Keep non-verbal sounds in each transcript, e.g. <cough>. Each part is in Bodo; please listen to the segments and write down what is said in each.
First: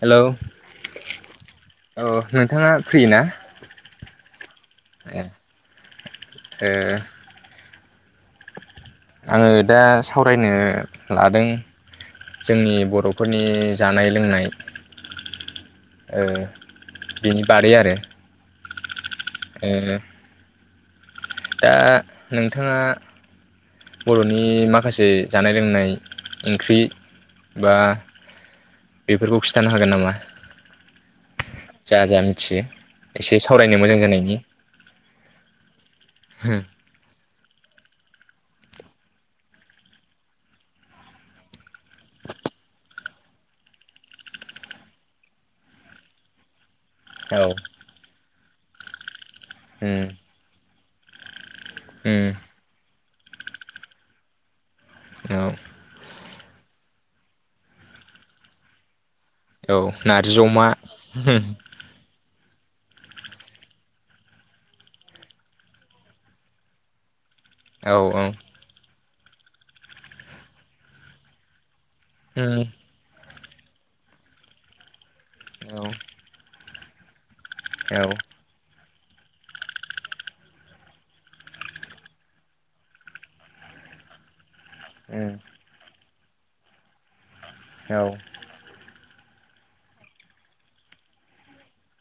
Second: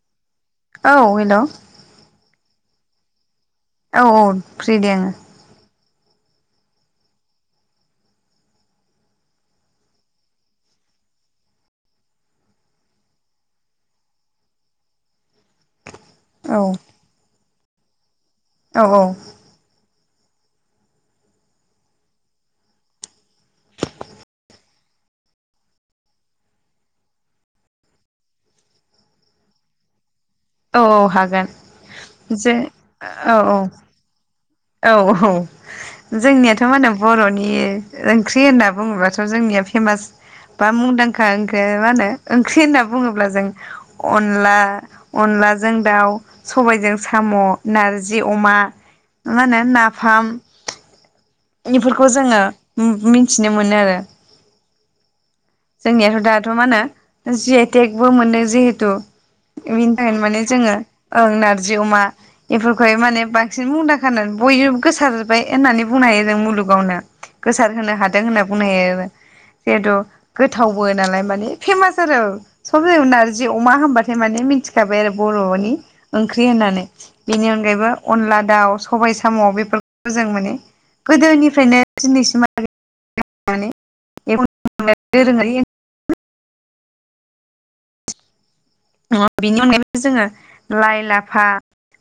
हेलौ औ हेल' औ औ नोंथाङा फ्रि ना? औ औ फ्रि दे आङो ए आङो दा सावरायनो लादों जोंनि बर'फोरनि जानाय लोंनाय ओ औ बेनि बारै आरो औ औ ए दा नोंथाङा बर'नि माखासे जानाय लोंनाय ओंख्रि बा बेफोरखौ खिथानो हागोन नामा? औ औ हागोन जा जा जे मिथियो एसे औ औ सावरायनो मोजां जानायनि औ औ जोंनियाथ' मा होनो बर'नि <unintelligible> ओंख्रि होनना बुङोब्लाथ' जोंनिया पेमास बा मुंदांखा ओंखो बा मा होनो ओंख्रि होनना बुङोब्ला जों अनला अनला जों दाउ सबायजों साम' औ नारजि अमा मानो उम नाफाम। इफोरखौ उम जोङो मिथि मिथिनो मोनो आरो औ जोंनिया दाथ' मा होनो जि एइटेकबो मोनदों जिहेथु औ बिनि थाखायनो नारजि माने अमा जोङो ओं नारजि अमा बेफोरखौहाय माने बांसिन मुंदांखानानै बयबो गोसार जोब्बाय होननानै बुंनो हायो जों मुलुगावनो गोसार औ होनो हादों औ होनना बुंनो हायो बेद' गोथावबो नालाय माने फेमास सोरो उम सब जायगायावनो नारजि जि अमा हबाथाय माने मिथिखाबाय आरो बर'नि औ ओंख्रि होननानै बेनि अनगायैबो औ अनला दाउ सबायाइ साम'आव बेफोरखौ जों माने गोदोनिफ्रायनो दिनैसिम उम दोरोंआरि औ अ बिनि अनगायैबो जोङो लाइ लाफा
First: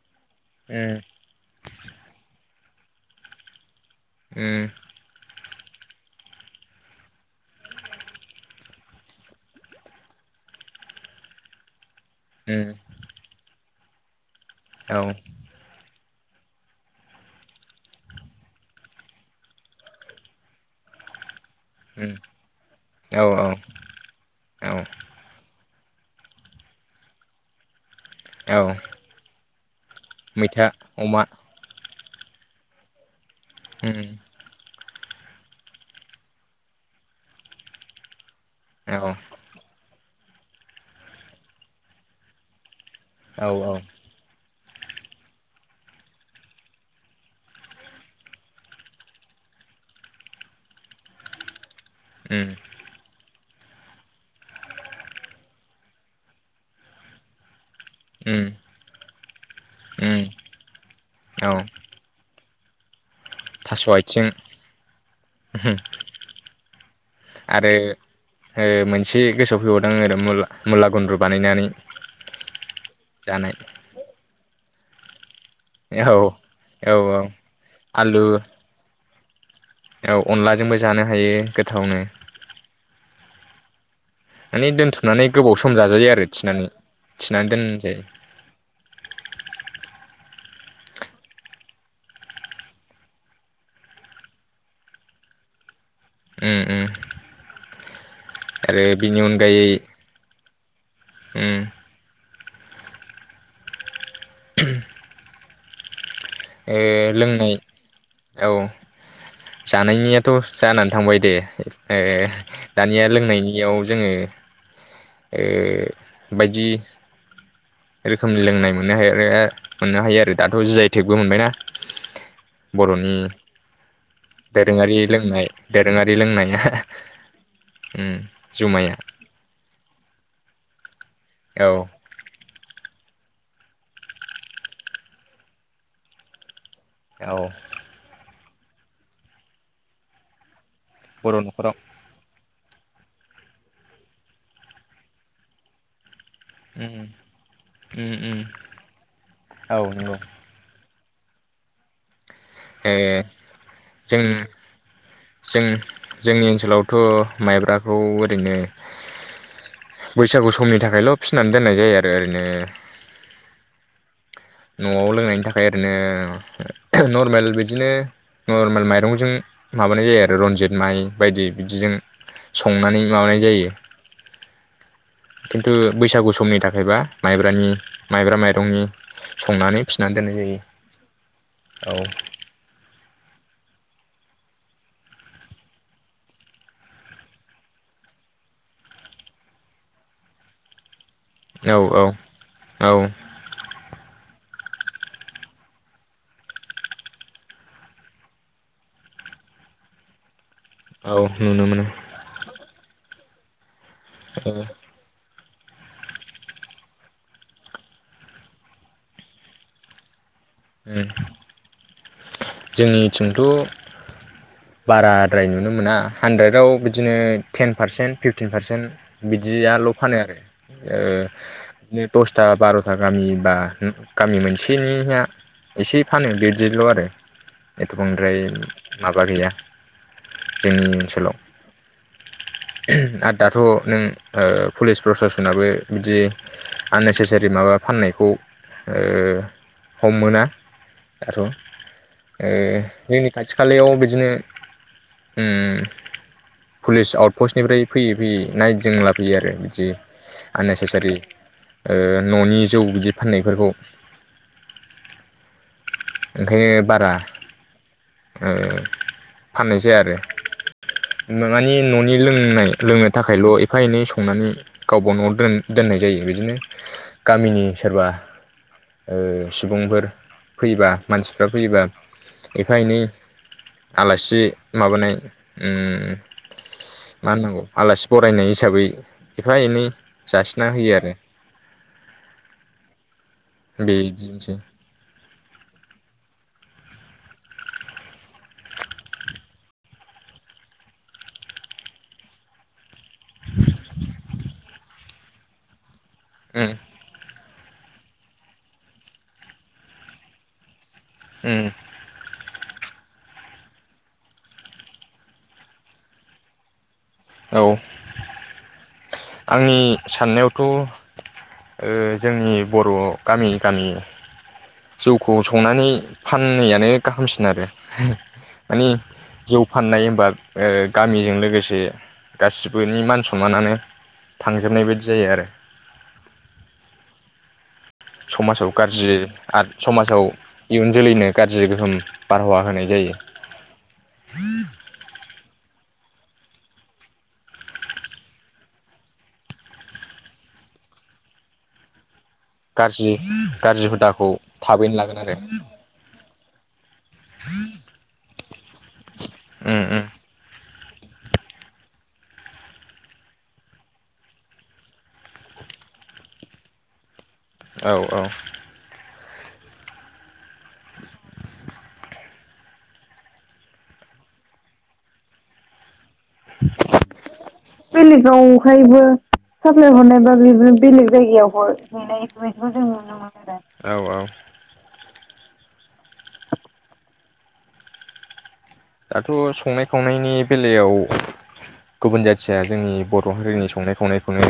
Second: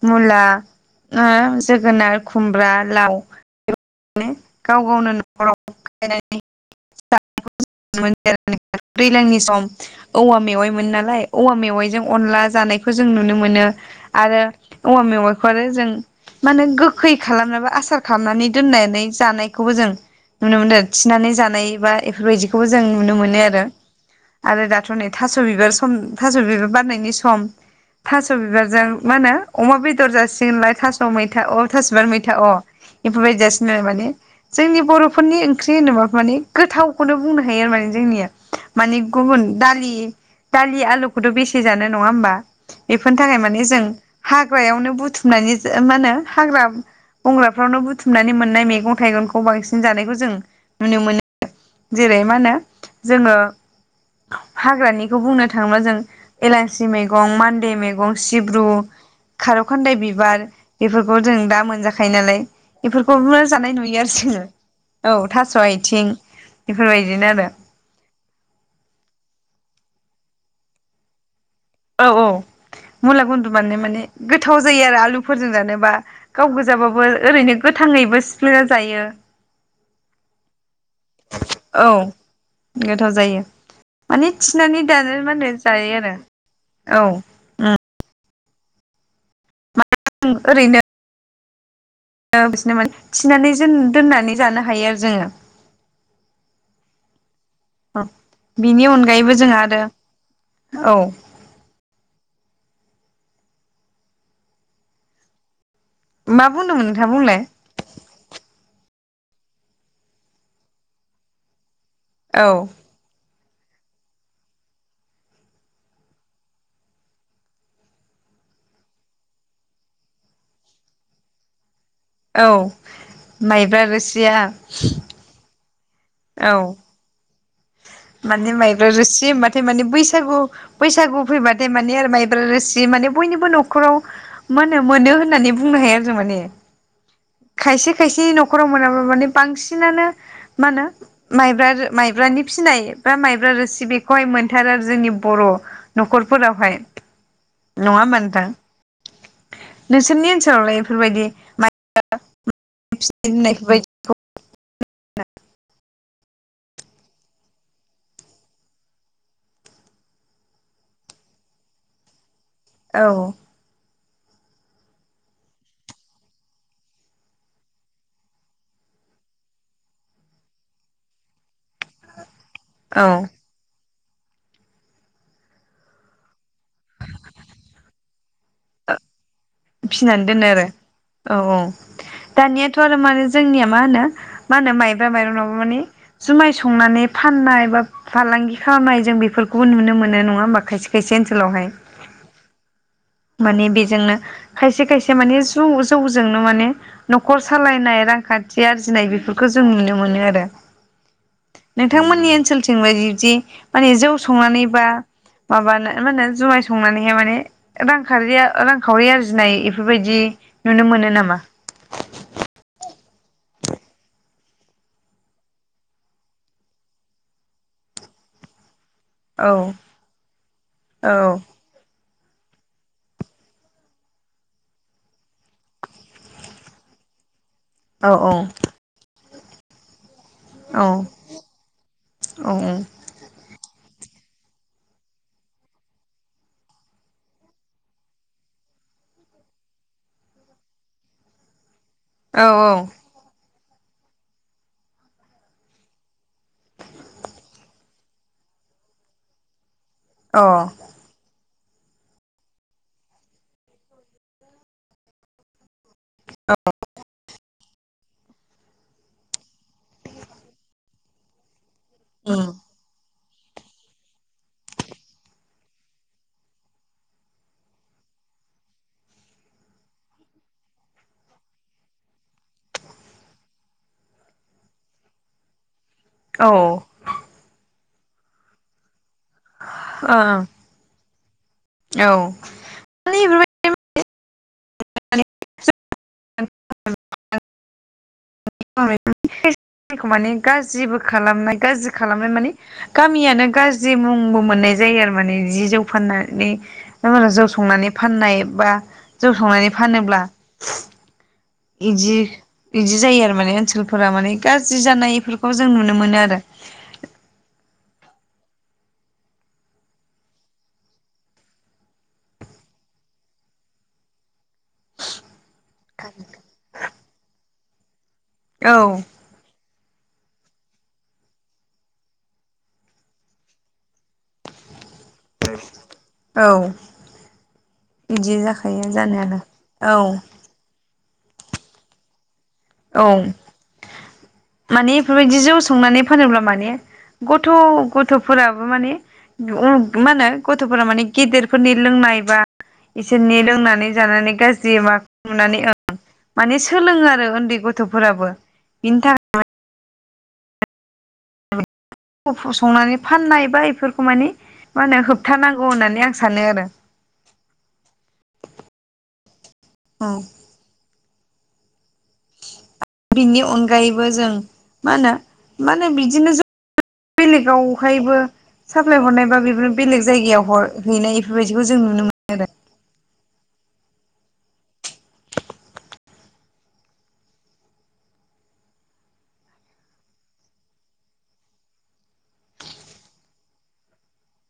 मुला उम ओ जोगोनार खुम ब्रा लाव माने उम गाव गावनो <unintelligible> दैज्लांनि सम औवा मेवाइमोनो नालाय औवा मेवाइजों अनला उम जानायखौ जों नुनो मोनो आरो औ औवा मेवाइखौ आरो जों मानो गोखै खालामनाबो आसार खालामनानै दोननानै जानायखौबो जों नुनो मोनो थिनानै जा नानै बा उम इफोरबायदिखौबो नुनो औ मोनो आरो औ दाथ' नै थास' बिबार सं म थास' बिबार बारनायनि सम थास' औ बिबारजों मा होनो अमा बे दर मैथा जासिगोनलाय थास' अमा मैथा अ थास'बार मै था अ। बेबायदि जासिनो उम माने जोंनि बर'फोरनि ओंख्रि होनोबा माने गोथावखौनो बुंनो हायो आरो माने जोंनिया औ माने गुबुन दालि दालि आलुखौथ' बेसे जानो नङा होमबा? बेफोरनि थाखाय औ माने जों हाग हाग्रायावनो बुथुमनानै मा होनो हाग्रा बंग्राफ्रावनो बुथ बुथुमनानै मोननाय मैगं थाइगंखौ बांसिन जानायखौ जों नुनो मोनो। जेरै मा उम होनो जोङो हाग्रानिखौ बुंनो थाङोब्ला जों एलासि मैगं मान्दे मैग मैगं उम सिब्रु खारौ खान्दाय उम बिबार बेफोरखौ जों औ दा मोनजाखायो नालाय। बेफोर <unintelligible> जानाय थास' नुयो आरो आथिं जोङो औ थास' उहुम आइथिं आरो ओ मोनसे गोसोआव फैबाव दों मुला मुलागुन्द्रु बानायनानै औ औ मुला गुनद्रु जानाय बानायनाय माने गोथाव जायो आरो आलु फोरजों जानोबा औ गाव औ गोजाबाबो ओरैनो आलु गोथाङैबो सिफ्लेना जायो। औ अनलाजोंबो जानो हायो औ गोथावनो गोथाव जायो माने थिनानै दानो दोनथुमनानै मा होनो गोबाव सम जायो जाजायो आरो थिनानै औ थिनानै दोनजायो। जों ओरैनो बिसोनो माने थिनानै जोन दोननानै जानो हायो आरो जोङो उम उम ओ। आरो बिनि अनगायैबो जोंहा अनगायै आरो औ। उम <inaudible> मा ए बुंदोंमोन नोंथाङा बुंलाय लोंनाय औ। जानायनियाथ जानानै थांबाय दे। ए औ दानिया लोंनायनि। बेयाव जोङो ओ बायदि रोखोमनि लोंनाय मोननो हायो मोननो हायो आरो दाथ जियावथेग बो मोनबायना। औ माइब्रा रोसिया। दोरोङारि लोंनाय औ उम माने माइब्रा जुमाया रोसि होनोमबाथाय माने बैसागु-बैसागु फैबाथाय औ माने माइब्रा रोसि माने बयनिबो नखराव मा होनो मोनो होननानै बुंनो हायो आरो जों माने औ खायसे खायसे नख नखराव मोनाबा माने बांसिनानो। मा होनो बर' माइब्रा न'खराव माइब्रानि फिसिनाय बा माइब्रा रोसि बेखौहाय मोनथार आरो जोंनि बर' नखर फोरावहाय। उम नङा उम होमबा उम नोंथां औ नंगौ नोंसोरनि ओनसोलावलाय? बेफोरबायदि माइ ओ जों <unintelligible> जों जोंनि ओनसोलावथ' माइब्राखौ ओरैनो बैसागु समनि थाखायल' फिसिनानै दोननाय जायो आरो ओरैनो औ। नआव लोंनायनि थाखाय ओरैनो नर्मेल बिदिनो नर्मेल माइरंजों माबानाय जायो आरो रन्जित माइ बायदि बिदिजों संनानै माबानाय जायो। खिन्थु बैसागु समनि थाखायबा माइब्रानि माइब्रा माइरंनि संनानै फिनानै दोनो दोननाय आरो औ औ जायो दानियाथ' आरो माने जोंनिया मा होनो मा होनो माइब्रा माइरंनि माने जुमाय संनानै फाननाय बा फालांगि खालामनाय जों बेफोरखौबो नुनो मोनो नङा होमबा खायसे खायसे ओनसोलावहाय औ औ औ। माने बेजोंनो खायसे खायसे माने जौ जौजोंनो माने नखर सालायनाय रांखान्थि आरजिनाय बेफोरखौ जों नुनो मोनो आरो। औ नुनो मोनो नोंथांमोननि ओनसोलथिं बायदि जे <inaudible> माने जौ संनानै बा माबानो मा होनो जुमाय संनानैहाय माने रांखावरिया रांखावरि आरजिनाय बेफोरबायदि नुनो मोनो नामा? थिंथ' बाराद्राय नुनो मोना हानद्रेदाव बिदिनो टेन पारसेन्ट, फिफटिन पारसेन्ट औ बिदियाल' फानो आरो ओ औ बिदिनो दसथा बार'था गामि बा गामि मोनसेनिया एसे फानो बेबादिल' आरो एथ' औ बांद्राय माबा गैया औ जोंनि ओनसोलाव औ आरो दाथ' नों ओ पुलिस प्रसासनाबो बिदि आननेसेसारि माबा फाननायखौ हमोना आरो ओ जोंनि खाथि खालायाव बिदिनो ओम पुलिस आउटपस्टनिफ्राय फैयै फैयै नायदिंला फैयो आरो बिदि आननेसेसारि ओ न'नि जौ बिदि फाननायफोरखौ ओंखायनो बारा ओ फाननाय जाया आरो <unintelligible> न'नि लोंनाय थाखायल' एफा एनै संनानै गावबा न'आव दोननाय जायो बिदिनो, गामिनि सोरबा सुबुंफोर फैबा। मानसिफ्रा फैयोबा एफा एनै आलासि माबानाय म ओम औ औ मा होननो नंगौ? आलासि बरायनाय हिसाबै। एफा एनै औ जासिना होयो आरो। औ माने बे <unintelligible> माने गाज्रिबो खालामनाय गाज्रि खालामनाय माने। गामियानो गाज्रि मुंबो मोननाय जायो आरो माने जौ फाननानै उम जौ संनानै फाननाय बा जौ संनानै फानोब्ला। उम इ जि बिदि जायो आरो माने ओनसोलफोरा माने गाज्रि जानायफोरखौ जों नुनो मोनो आरो। औ। आंनि साननायावथ' ओ जोंनि बर' गामि‌ गामि जौखौ। संनानै फाननायानो गाहामसिन आरो। औ माने जौ फाननाय होनबा ओ गामिजों लोगोसे गासिबोनि मान सनमानानो थांजोबनाय बायदि जायो आरो औ। बिदि समाजाव जाखायो गाज्रि जानायानो आरो औ समाजाव इयुन जोलैनो गाज्रि गोहोम बारहावा होनाय औ। जायो माने बेफोरबायदि जौ संनानै फानोब्ला माने, गथ' गथ'फोराबो माने मा होनो गथ'फोरा माने गेदेरफोरनि लोंनाय बा गाज्रि बिसोरनि गाज्रि लोंनानै हुदाखौ जानानै गाज्रि थाबैनो लागोन माखौ आरो नुनानैं माने सोलोङो आरो उन्दै गथ'फोराबो बिनि थाखाय उम उम। संनानै फाननाय बा बेफोरखौ मानि मा होनो होबथानांगौ होननानै आं सानो आरो। औ औ। औ। बिनि अनगायैबो जों मा होनो? मे बि साप्लाय बेलेगावहायबो हरनाय बा बेफोर साप्लाय बेलेग हरनायबा जायगायाव हर बिनो बेलेग हैनाय जायगायाव बेफोरबायदिखौ जों नुनो मोनो हरनायखौ जों नुनो <unintelligible> मोन आरो। औ औ । दाथ' संनाय खावनायनि बेलायाव गुबुन जाथिया जोंनि बर' हारिनि संनाय खावनायखौनो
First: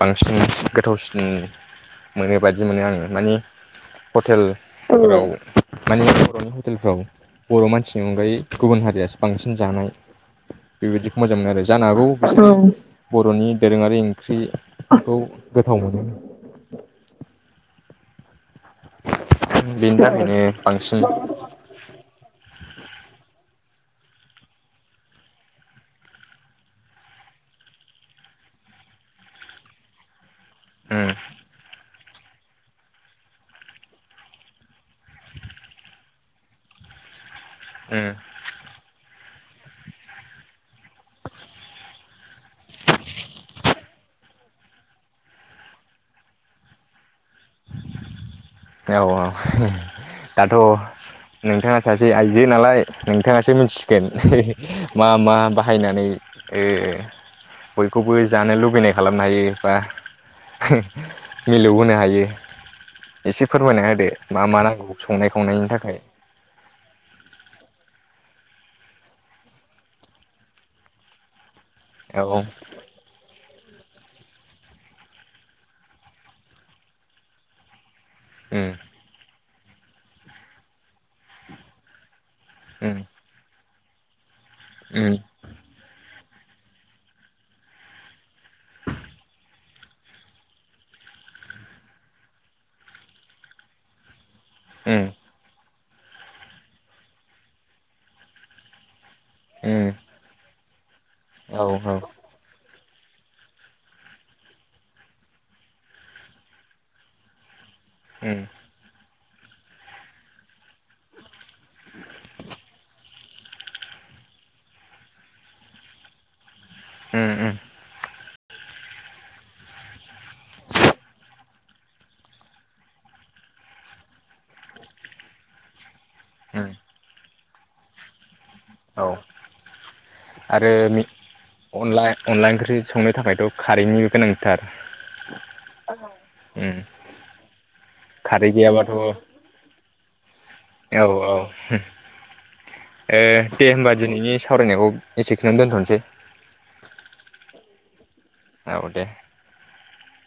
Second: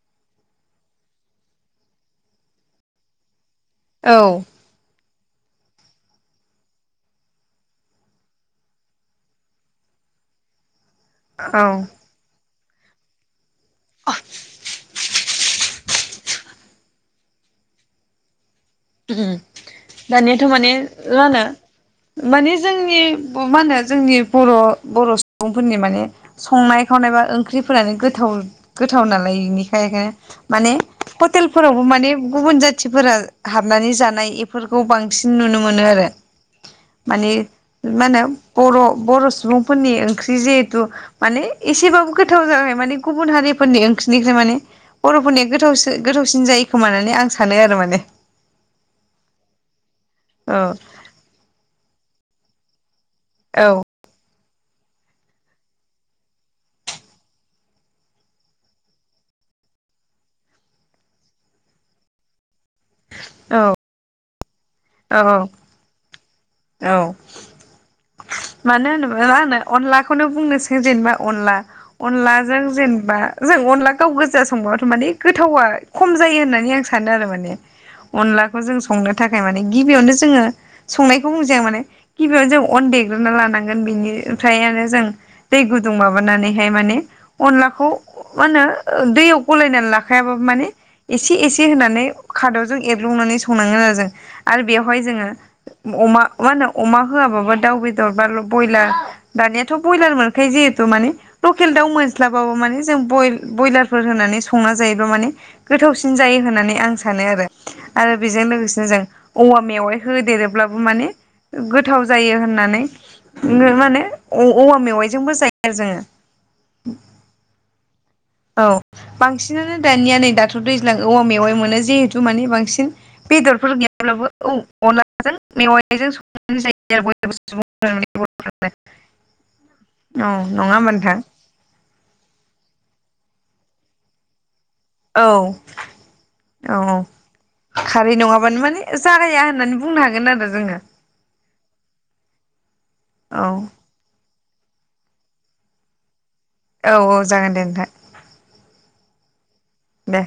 बांसिन गोथावसिन मोनो बादि मोनो आङो माने आरो हटेलफोराव माने बर'नि हटेलफ्राव बर' मानसिनि अनगायै गुबुन हारियासो बांसिन जानाय बेबायदिखौ मोजां मोनो आरो औ जानो हागौ बर'नि दोरोङारि ओंख्रिखौ <unintelligible> उम बेनि थाखायनो दानियाथ' माने बांसिन रानो मानि जोंनि मा होनो जोंनि बर' बर' सुबुंफोरनि माने संनाय खावनाय बा ओंख्रिफोरानो गोथाव गोथाव नालाय बेनिखाय बेखायनो माने उम हटेलफोरावबो माने गुबुन जाथिफोरा हाबनानै जानाय एफोरखौ बांसिन नुनो मोनो आरो माने उम माहोनो बर' बर' सुबुंफोरनि ओंख्रि जिहेथु माने एसेबाबो गोथाव जाबाय माने गुबुन हारिफोरनि ओंख्रिनिफ्राय माने बर'फोरनिया गोथावो गोथावसिन जायो खोमाहोनानै आं सानो आरो माने । औ औ । दाथ' औ नोंथाङा सा जे आइजो नालाय नोंथाङासो औ मिथिसिगोन । मा मा बाहायनानै ओ बयखौबो जानो लुबैनाय खालामनो हायो बा मिलौहोनो हायो । एसे औ फोरमायना होदो । मा मा नां संनाय औ खावनायनि थाखाय । औ मानो होनोब्ला मा होनो अनलाखौनो बुंनोसै जेनेबा अनला । औ अनलाजों जेनेबा जों अनला गाव गोजा संबाबाथ' माने गोथावा खम जायो होननानै आं सानो आरो माने अनलाखौ उम जों संनो थाखाय । गिबियावनो जोङो संनाय बुंजाया माने गिबियाव जों अन उम देग्रोनना लानांगोन । गोन बिनि ओमफ्रायानो जों उम दै गुदुंवाव माबानानैहाय माने अनलाखौ मा होनो ओ दैयाव गलायनानै लाखायाबाबो माने एसे एसे होनानै खादरजों एरब्लुंनानै संनाङो आरो जों । आरो बेवहाय उम जोङो अमा मा होनो अमा होआबाबो दाउ बेदर बा बयलार। दानियाथ' बयलार मोनखायो जिहेथु माने औ औ लकेल दाउ उम मोनस्लाबाबो मानेजंजं जों ब बयलारफोर होनानै संना जायोब्लाा माने गोथावसिन जायो होननानै आं सानो आरो आरो बेजों लोगोसेनो जों औवा‌ मेवाय होदेरो अब्लाबो माने गोथाव जायो होननानै माने औवा मेवाइजोंबो जायो आरो जोङो। ओम ओम। औ बांसिनानो दानिया नै दाथ' दैज्लां औवा मेवाय मोनो जिहेथु माने बांसिन बेदरफोर गैयाब्लाबो औ अनला जों मेवाय जों संनानै उम जायो आरो <unintelligible> औ औ आरो नङा होनबा नोंथां? अनला अनला ओंख्रि संनो थाखायथ' खारैनिबो गोनांथार । औ औ खारै नङाबानो माने गैयाबाथ' औ जागाया होननानै बुंनो हागोन आरो जोङो। ए औ दे होमबा दिनैनि सावरायनायखौ एसेखनो दोन्थ'नोसै। औ औ जागोन दे नोंथां। औ दे। दे।